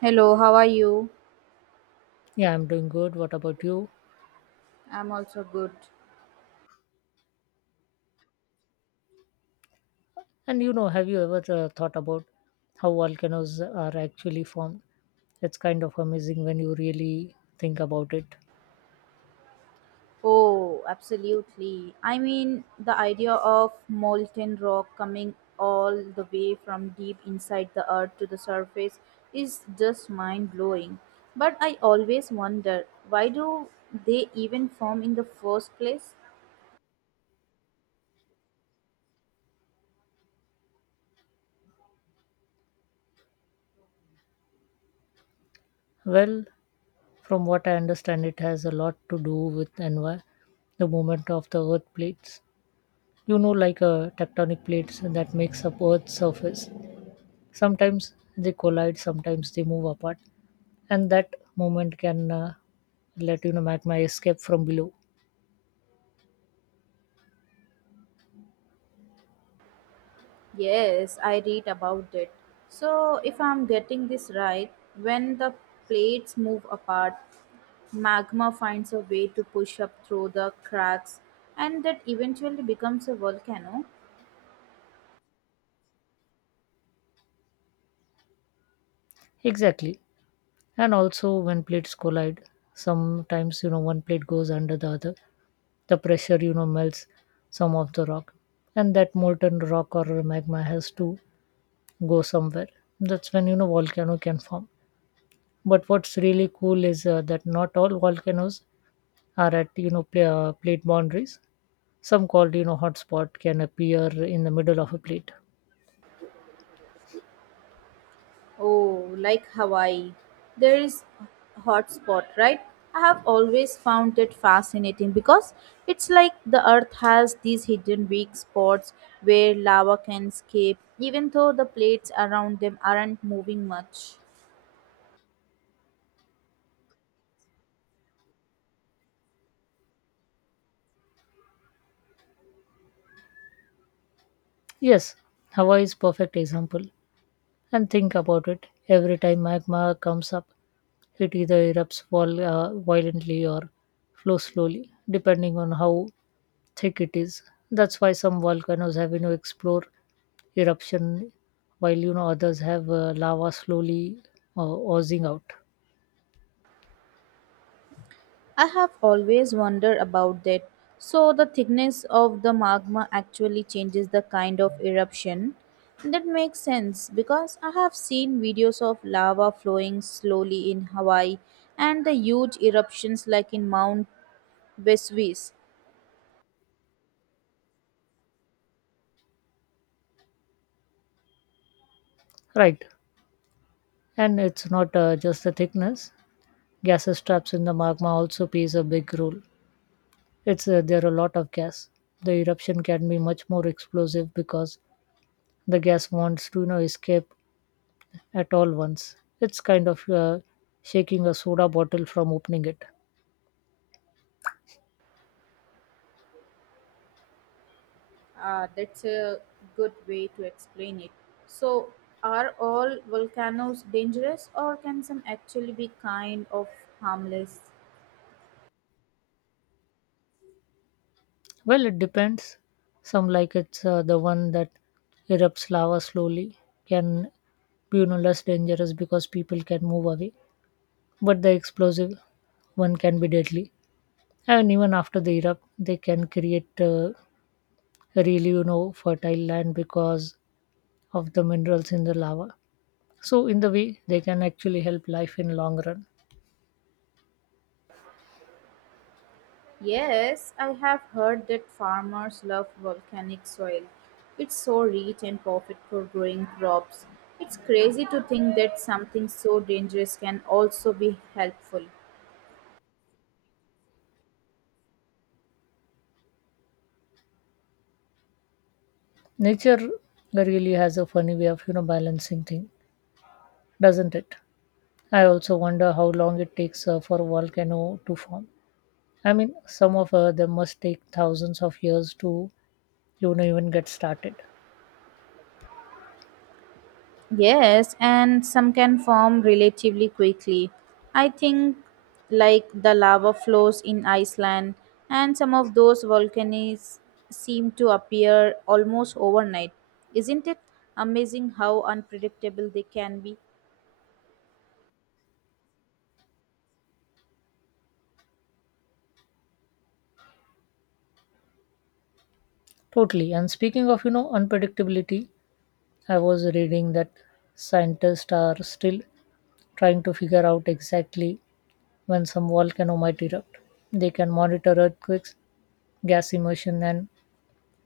Hello, how are you? Yeah, I'm doing good. What about you? I'm also good. And have you ever thought about how volcanoes are actually formed? It's kind of amazing when you really think about it. Oh, absolutely. I mean, the idea of molten rock coming all the way from deep inside the earth to the surface is just mind blowing. But I always wonder, why do they even form in the first place? Well, from what I understand, it has a lot to do with the movement of the earth plates. You know, like tectonic plates that makes up Earth's surface. Sometimes they collide, sometimes they move apart, and that movement can let magma escape from below. Yes, I read about it. So, if I'm getting this right, when the plates move apart, magma finds a way to push up through the cracks and that eventually becomes a volcano. Exactly. And also when plates collide, sometimes one plate goes under the other, the pressure melts some of the rock, and that molten rock or magma has to go somewhere. That's when volcano can form. But what's really cool is that not all volcanoes are at plate boundaries. Some called hotspot can appear in the middle of a plate. Oh, like Hawaii. There is a hot spot, right? I have always found it fascinating because it's like the earth has these hidden weak spots where lava can escape even though the plates around them aren't moving much. Yes, Hawaii is perfect example. And think about it, every time magma comes up, it either erupts violently or flows slowly depending on how thick it is. That's why some volcanoes have explore eruption, while others have lava slowly oozing out. I have always wondered about that. So, the thickness of the magma actually changes the kind of eruption. That makes sense because I have seen videos of lava flowing slowly in Hawaii and the huge eruptions like in Mount Vesuvius. Right. And it's not just the thickness, gases trapped in the magma also plays a big role. It's There are a lot of gas, the eruption can be much more explosive because the gas wants to escape at all once. It's kind of shaking a soda bottle from opening it. Ah, that's a good way to explain it. So, are all volcanoes dangerous or can some actually be kind of harmless? Well, it depends. Some like it's the one that erupts lava slowly can be, you know, less dangerous because people can move away. But the explosive one can be deadly. And even after they erupt, they can create really fertile land because of the minerals in the lava. So in the way, they can actually help life in long run. Yes, I have heard that farmers love volcanic soil. It's so rich and perfect for growing crops. It's crazy to think that something so dangerous can also be helpful. Nature really has a funny way of balancing things, doesn't it? I also wonder how long it takes for a volcano to form. I mean, some of them must take thousands of years to even get started. Yes, and some can form relatively quickly. I think like the lava flows in Iceland and some of those volcanoes seem to appear almost overnight. Isn't it amazing how unpredictable they can be? Totally. And speaking of unpredictability, I was reading that scientists are still trying to figure out exactly when some volcano might erupt. They can monitor earthquakes, gas immersion, and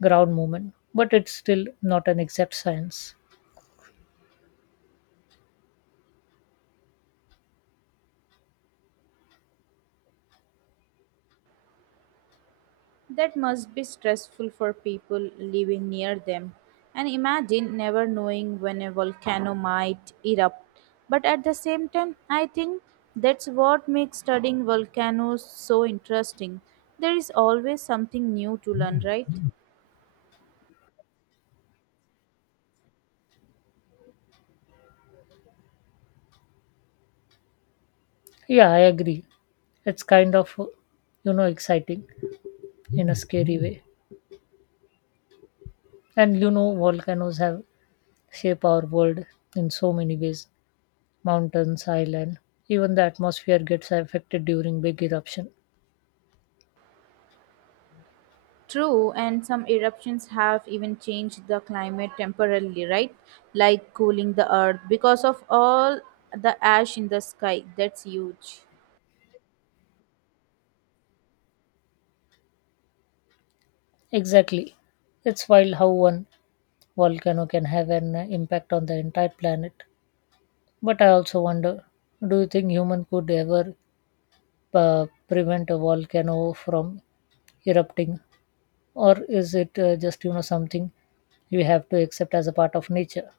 ground movement, but it's still not an exact science. That must be stressful for people living near them. And imagine never knowing when a volcano might erupt. But at the same time, I think that's what makes studying volcanoes so interesting. There is always something new to learn, right? Yeah, I agree. It's kind of, you know, exciting in a scary way. And you know, volcanoes have shaped our world in so many ways. Mountains, island, even the atmosphere gets affected during big eruption. True, and some eruptions have even changed the climate temporarily, right? Like cooling the earth because of all the ash in the sky. That's huge. Exactly. It's wild how one volcano can have an impact on the entire planet. But I also wonder, do you think human could ever prevent a volcano from erupting, or is it just something we have to accept as a part of nature?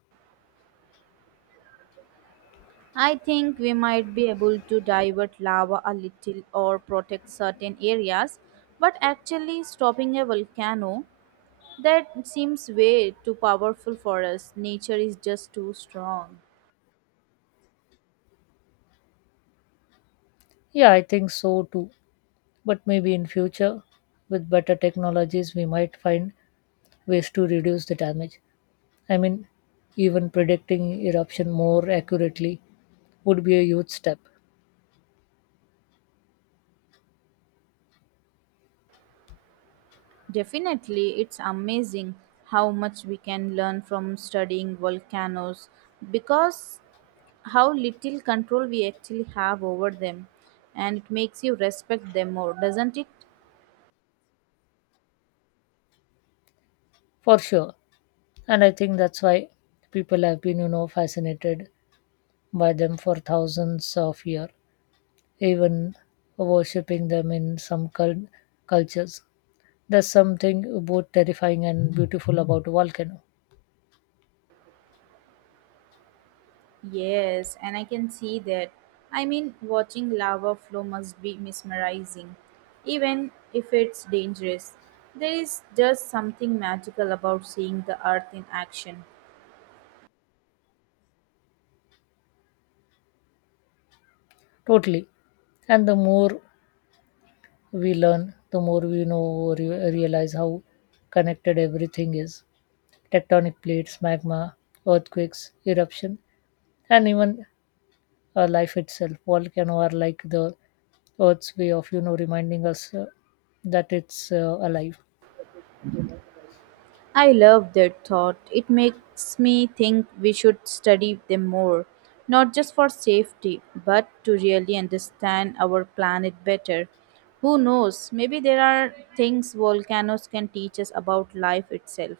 I think we might be able to divert lava a little or protect certain areas, but actually stopping a volcano, that seems way too powerful for us. Nature is just too strong. Yeah, I think so too, but maybe in future with better technologies we might find ways to reduce the damage. I mean, even predicting eruption more accurately would be a huge step. Definitely, it's amazing how much we can learn from studying volcanoes because how little control we actually have over them, and it makes you respect them more, doesn't it? For sure. And I think that's why people have been fascinated by them for thousands of years, even worshipping them in some cultures. There's something both terrifying and beautiful about a volcano. Yes, and I can see that. I mean, watching lava flow must be mesmerizing, even if it's dangerous. There is just something magical about seeing the earth in action. Totally. And the more we learn, the more we know, realize how connected everything is: tectonic plates, magma, earthquakes, eruption, and even life itself. Volcano are like the Earth's way of, you know, reminding us that it's alive. I love that thought. It makes me think we should study them more, not just for safety, but to really understand our planet better. Who knows, maybe there are things volcanoes can teach us about life itself.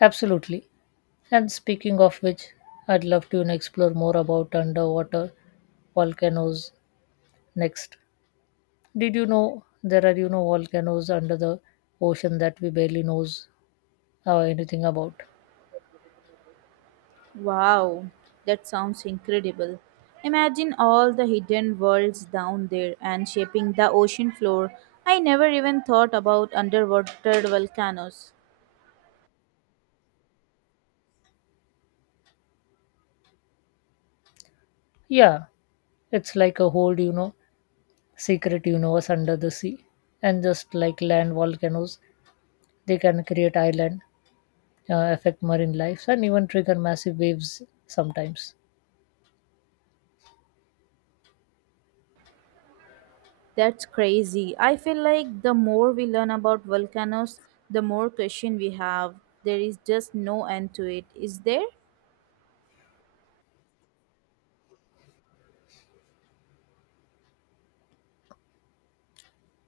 Absolutely. And speaking of which, I'd love to, you know, explore more about underwater volcanoes next. Did you know there are volcanoes under the ocean that we barely knows anything about? Wow, that sounds incredible. Imagine all the hidden worlds down there and shaping the ocean floor. I never even thought about underwater volcanoes. Yeah, it's like a whole secret universe under the sea. And just like land volcanoes, they can create island, affect marine life, and even trigger massive waves sometimes. That's crazy. I feel like the more we learn about volcanoes, the more question we have. There is just no end to it, is there?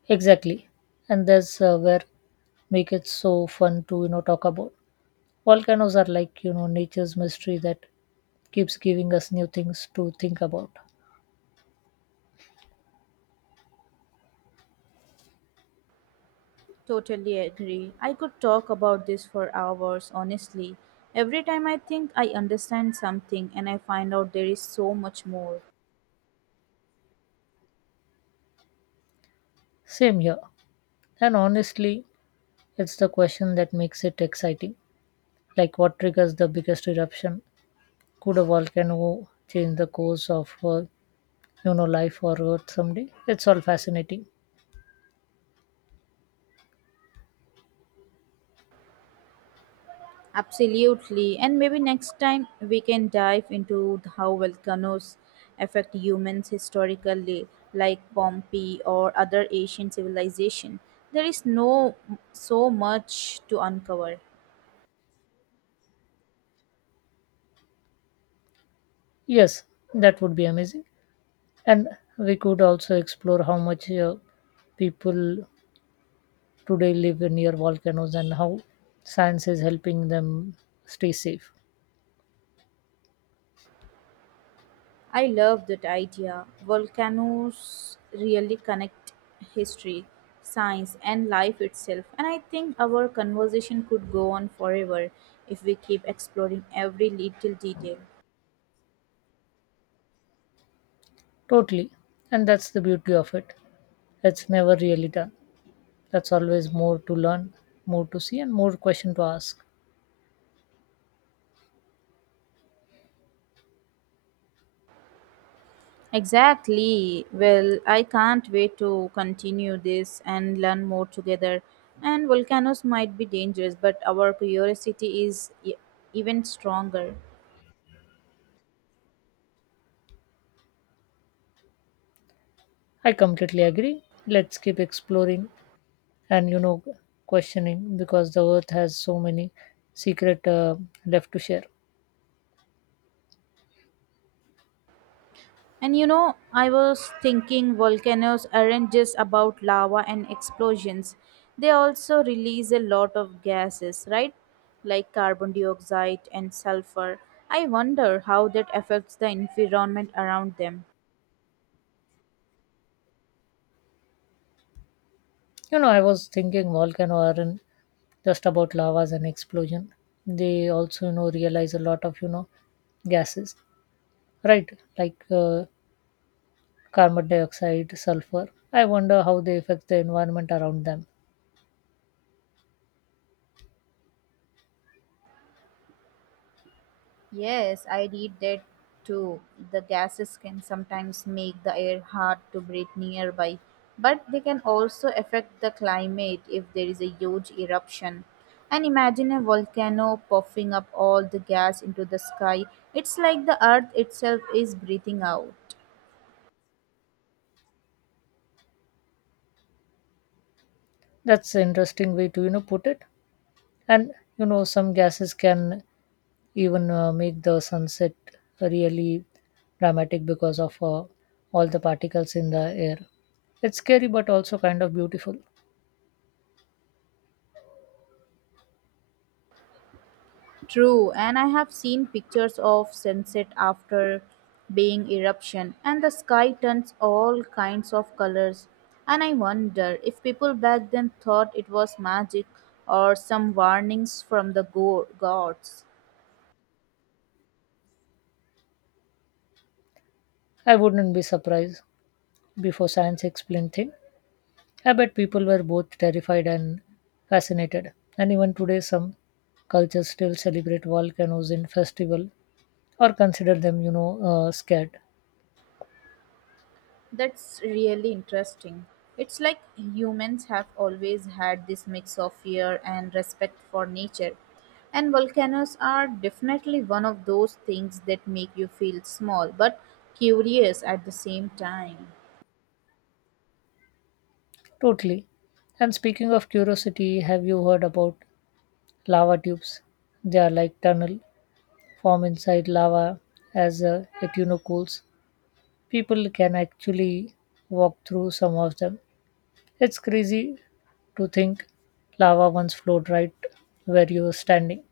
Exactly, and that's where make it so fun to talk about. Volcanoes are like, you know, nature's mystery that keeps giving us new things to think about. Totally agree. I could talk about this for hours, honestly. Every time I think I understand something and I find out there is so much more. Same here. And honestly, it's the question that makes it exciting. Like, what triggers the biggest eruption? Could a volcano change the course of, you know, life or Earth someday? It's all fascinating. Absolutely. And maybe next time we can dive into how volcanoes affect humans historically, like Pompeii or other Asian civilization. There is no so much to uncover. Yes, that would be amazing. And we could also explore how much people today live near volcanoes and how science is helping them stay safe. I love that idea. Volcanoes really connect history, science and life itself. And I think our conversation could go on forever if we keep exploring every little detail. Totally. And that's the beauty of it. It's never really done. That's always more to learn, more to see, and more question to ask. Exactly. Well, I can't wait to continue this and learn more together. And volcanoes might be dangerous, but our curiosity is even stronger. I completely agree. Let's keep exploring and, you know, questioning because the earth has so many secret left to share. And you know, I was thinking volcanoes aren't just about lava and explosions, they also release a lot of gases, right? Like carbon dioxide and sulfur. I wonder how that affects the environment around them. You know, I was thinking volcano aren't just about lavas and explosion. They also, you know, realize a lot of, you know, gases, right? Like carbon dioxide, sulfur. I wonder how they affect the environment around them. Yes, I read that too. The gases can sometimes make the air hard to breathe nearby, but they can also affect the climate if there is a huge eruption. And imagine a volcano puffing up all the gas into the sky. It's like the earth itself is breathing out. That's an interesting way to put it. And you know some gases can even make the sunset really dramatic because of all the particles in the air. It's scary but also kind of beautiful. True, and I have seen pictures of sunset after being eruption, and the sky turns all kinds of colors. And I wonder if people back then thought it was magic or some warnings from the gods. I wouldn't be surprised, before science explained thing. I bet people were both terrified and fascinated. And even today some cultures still celebrate volcanoes in festival or consider them, you know, scared. That's really interesting. It's like humans have always had this mix of fear and respect for nature. And volcanoes are definitely one of those things that make you feel small but curious at the same time. Totally. And speaking of curiosity, have you heard about lava tubes? They are like tunnel form inside lava as it cools. People can actually walk through some of them. It's crazy to think lava once flowed right where you were standing.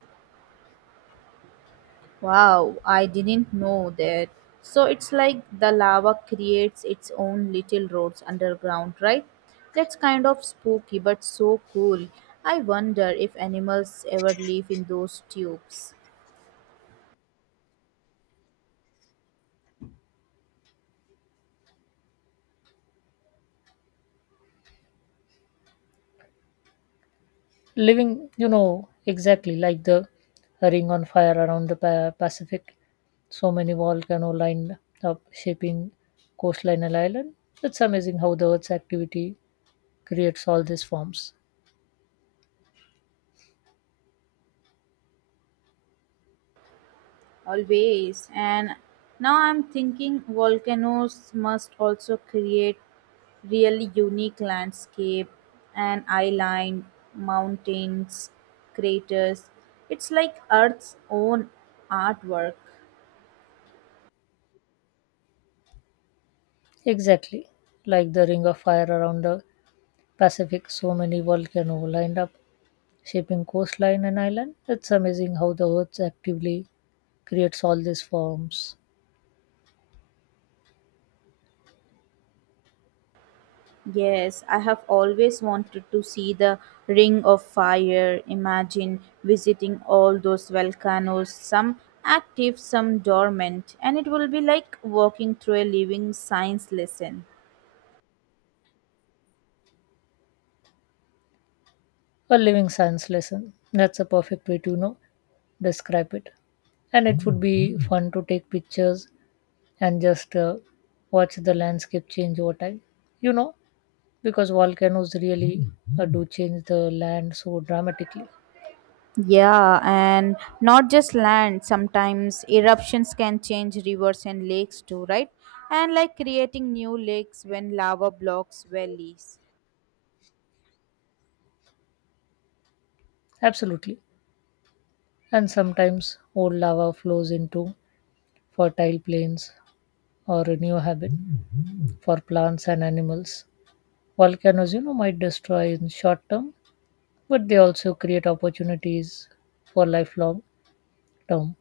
Wow, I didn't know that. So it's like the lava creates its own little roads underground, right? That's kind of spooky but so cool. I wonder if animals ever live in those tubes. Living exactly like the ring on fire around the Pacific, so many volcanoes lined up shaping coastline and island. It's amazing how the earth's activity creates all these forms. Always. And now I'm thinking volcanoes must also create really unique landscape and island, mountains, craters. It's like Earth's own artwork. Exactly, like the ring of fire around the Pacific, so many volcanoes lined up shaping coastline and island. It's amazing how the earth actively creates all these forms. Yes, I have always wanted to see the Ring of Fire. Imagine visiting all those volcanoes, some active, some dormant, and it will be like walking through a living science lesson. A living science lesson. That's a perfect way to describe it. And it would be fun to take pictures and just watch the landscape change over time. You know, because volcanoes really do change the land so dramatically. Yeah, and not just land, sometimes eruptions can change rivers and lakes too, right? And like creating new lakes when lava blocks valleys. Absolutely. And sometimes old lava flows into fertile plains or a new habit for plants and animals. Volcanoes, you know, might destroy in short term, but they also create opportunities for lifelong Tom.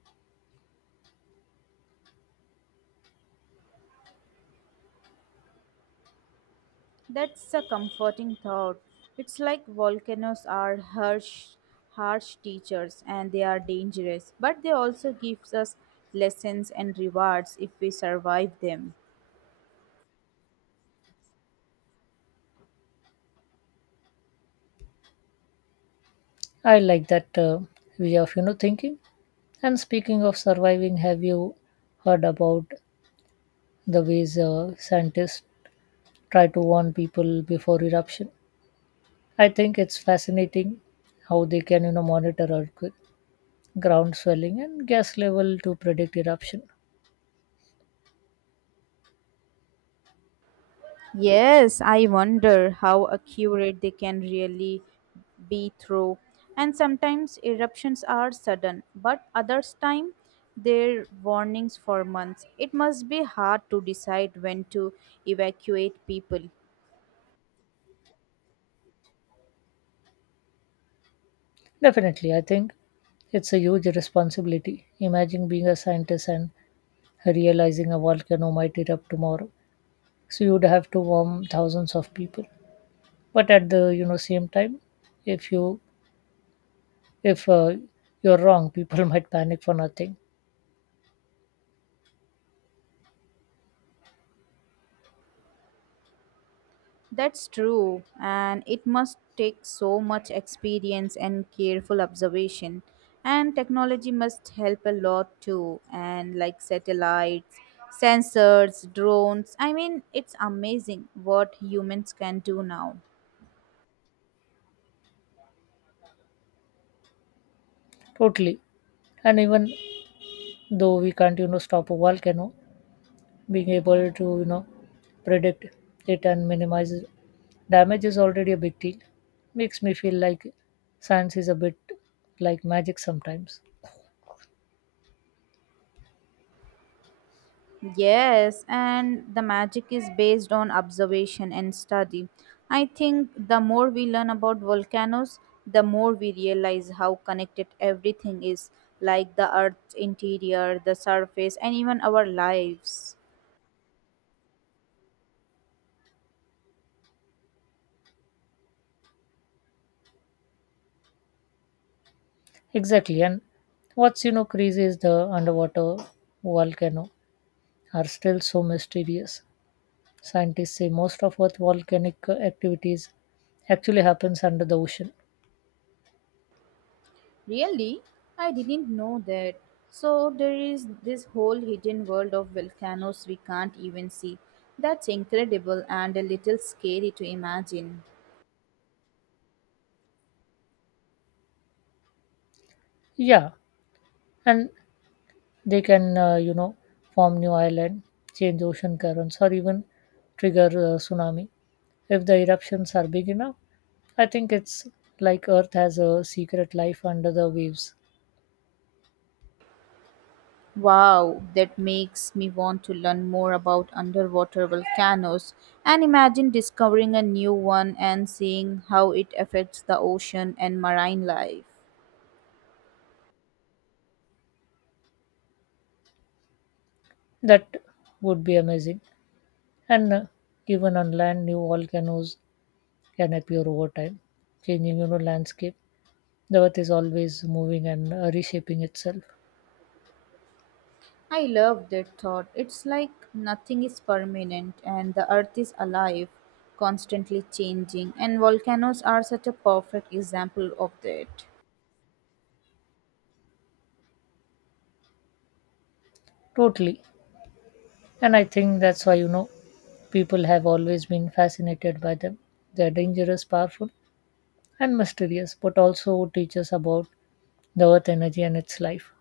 That's a comforting thought. It's like volcanoes are harsh teachers and they are dangerous, but they also gives us lessons and rewards if we survive them. I like that way of thinking. And speaking of surviving, have you heard about the ways scientists try to warn people before eruption? I think it's fascinating how they can monitor earthquake, ground swelling, and gas level to predict eruption. Yes, I wonder how accurate they can really be through. And sometimes eruptions are sudden, but others time they warnings for months. It must be hard to decide when to evacuate people. Definitely, I think it's a huge responsibility. Imagine being a scientist and realizing a volcano might erupt tomorrow. So you'd have to warn thousands of people. But at the, you know, same time, if you if you're wrong, people might panic for nothing. That's true, and it must take so much experience and careful observation. And technology must help a lot too, and like satellites, sensors, drones. I mean, it's amazing what humans can do now. Totally. And even though we can't, you know, stop a volcano, being able to, you know, predict it and minimize damage is already a big deal. Makes me feel like science is a bit like magic sometimes. Yes, and the magic is based on observation and study. I think the more we learn about volcanoes, the more we realize how connected everything is, like the earth's interior, the surface, and even our lives. Exactly. And what's, you know, crazy is the underwater volcano are still so mysterious. Scientists say most of Earth's volcanic activities actually happens under the ocean. Really? I didn't know that. So there is this whole hidden world of volcanoes we can't even see. That's incredible and a little scary to imagine. Yeah, and they can you know form new island, change ocean currents, or even trigger a tsunami if the eruptions are big enough. I think it's like earth has a secret life under the waves. Wow, that makes me want to learn more about underwater volcanoes and imagine discovering a new one and seeing how it affects the ocean and marine life. That would be amazing. And even on land new volcanoes can appear over time, changing landscape. The earth is always moving and reshaping itself. I love that thought. It's like nothing is permanent and the earth is alive, constantly changing, and volcanoes are such a perfect example of that. Totally. And I think that's why, you know, people have always been fascinated by them. They are dangerous, powerful, and mysterious, but also teach us about the earth energy and its life.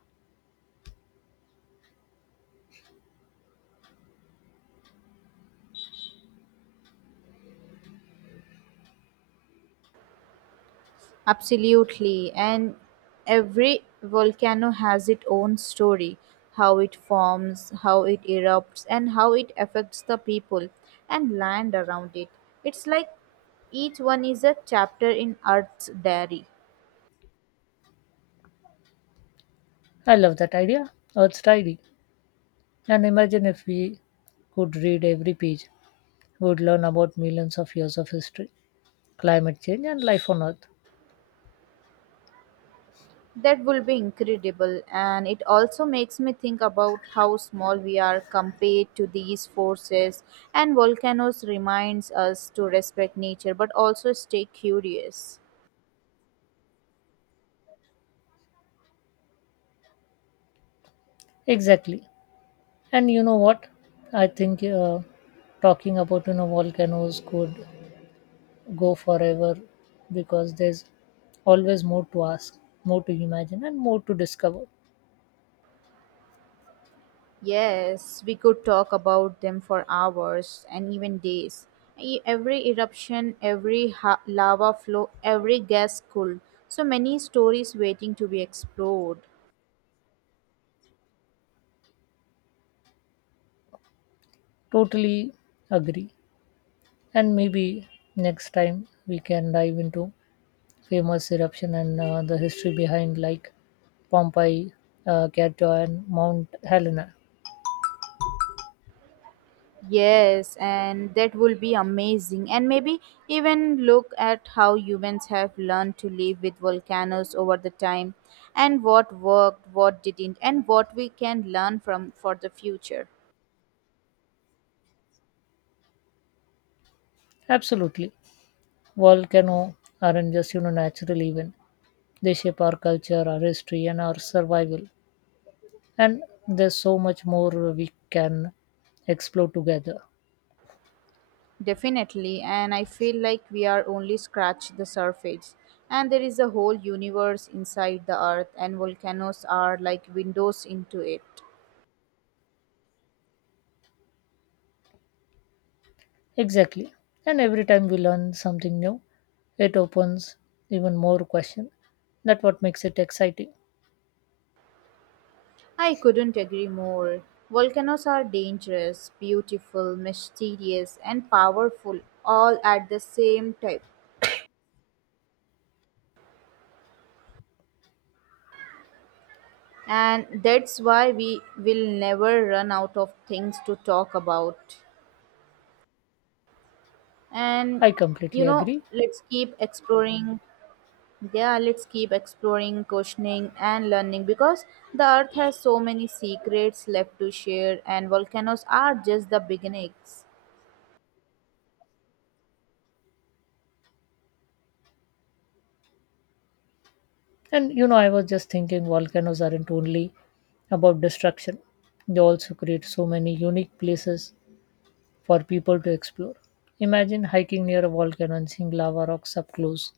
Absolutely. And every volcano has its own story, how it forms, how it erupts, and how it affects the people and land around it. It's like each one is a chapter in Earth's diary. I love that idea, Earth's Diary. And imagine if we could read every page, we would learn about millions of years of history, climate change, and life on Earth. That will be incredible. And it also makes me think about how small we are compared to these forces. And volcanoes reminds us to respect nature but also stay curious. Exactly. And you know what? I think talking about, you know, volcanoes could go forever because there's always more to ask, more to imagine, and more to discover. Yes, we could talk about them for hours and even days. Every eruption, every lava flow, every gas cool. So many stories waiting to be explored. Totally agree. And maybe next time we can dive into famous eruption and the history behind, like Pompeii, Kyoto, and Mount Helena. Yes, and that will be amazing. And maybe even look at how humans have learned to live with volcanoes over the time and what worked, what didn't, and what we can learn from for the future. Absolutely, volcano aren't just, you know, natural event. They shape our culture, our history, and our survival. And there's so much more we can explore together. Definitely, and I feel like we are only scratch the surface. And there is a whole universe inside the earth, and volcanoes are like windows into it. Exactly. And every time we learn something new, it opens even more question. That's what makes it exciting. I couldn't agree more. Volcanoes are dangerous, beautiful, mysterious, and powerful all at the same time. And that's why we will never run out of things to talk about. And I you completely know, agree. let's keep exploring. Yeah, let's keep exploring, questioning, and learning because the earth has so many secrets left to share, and volcanoes are just the beginnings. And you know, I was just thinking volcanoes aren't only about destruction. They also create so many unique places for people to explore. Imagine hiking near a volcano and seeing lava rocks up close.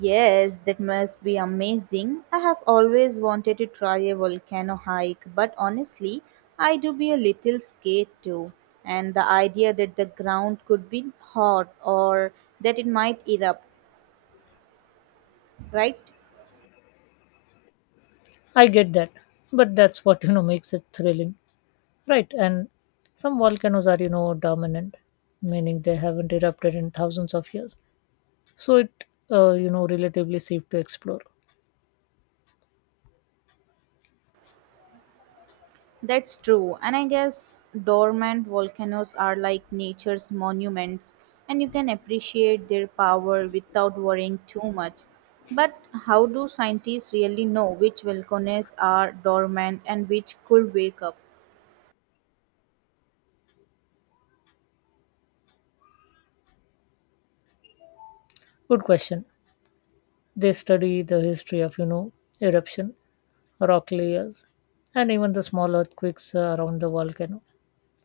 Yes, that must be amazing. I have always wanted to try a volcano hike, but honestly, I do be a little scared too. And the idea that the ground could be hot or that it might erupt, right? I get that, but that's what, you know, makes it thrilling, right? And some volcanoes are, you know, dominant, meaning they haven't erupted in thousands of years. So it you know relatively safe to explore. That's true. And I guess dormant volcanoes are like nature's monuments, and you can appreciate their power without worrying too much. But how do scientists really know which volcanoes are dormant and which could wake up? Good question. They study the history of, you know, eruption, rock layers, and even the small earthquakes around the volcano.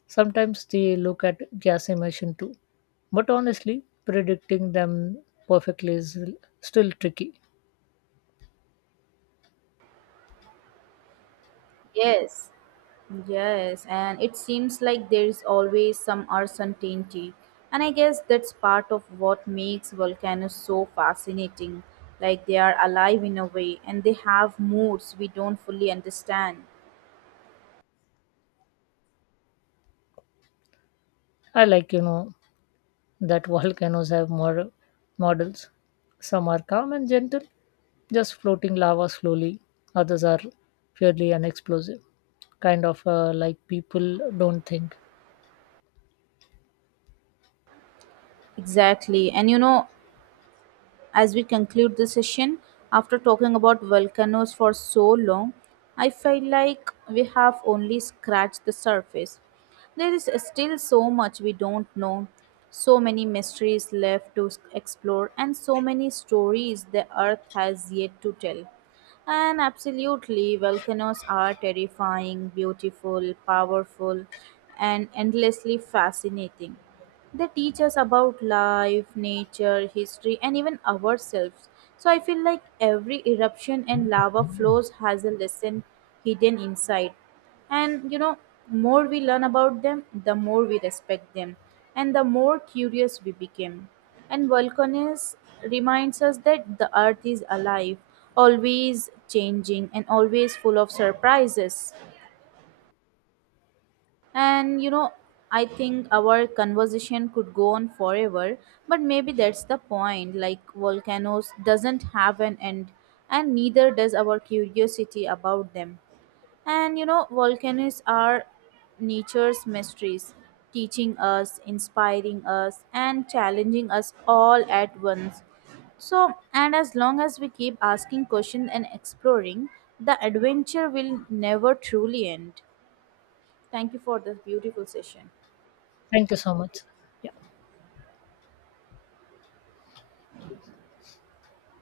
Sometimes they look at gas emission too, but honestly predicting them perfectly is still tricky. Yes, yes, and it seems like there's always some uncertainty. And I guess that's part of what makes volcanoes so fascinating. Like they are alive in a way and they have moods we don't fully understand. I like, you know, that volcanoes have models. Some are calm and gentle, just floating lava slowly. Others are fairly unexplosive, kind of like people don't think. Exactly. And you know, as we conclude the session, after talking about volcanoes for so long, I feel like we have only scratched the surface. There is still so much we don't know, so many mysteries left to explore, and so many stories the earth has yet to tell. And absolutely, volcanoes are terrifying, beautiful, powerful, and endlessly fascinating. They teach us about life, nature, history, and even ourselves. So I feel like every eruption and lava flows has a lesson hidden inside. And you know, more we learn about them, the more we respect them, and the more curious we became. And volcanoes reminds us that the earth is alive, always changing, and always full of surprises. And you know, I think our conversation could go on forever, but maybe that's the point. Like volcanoes doesn't have an end, and neither does our curiosity about them. And you know, volcanoes are nature's mysteries, teaching us, inspiring us, and challenging us all at once. So, and as long as we keep asking questions and exploring, the adventure will never truly end. Thank you for this beautiful session. Thank you so much. Yeah.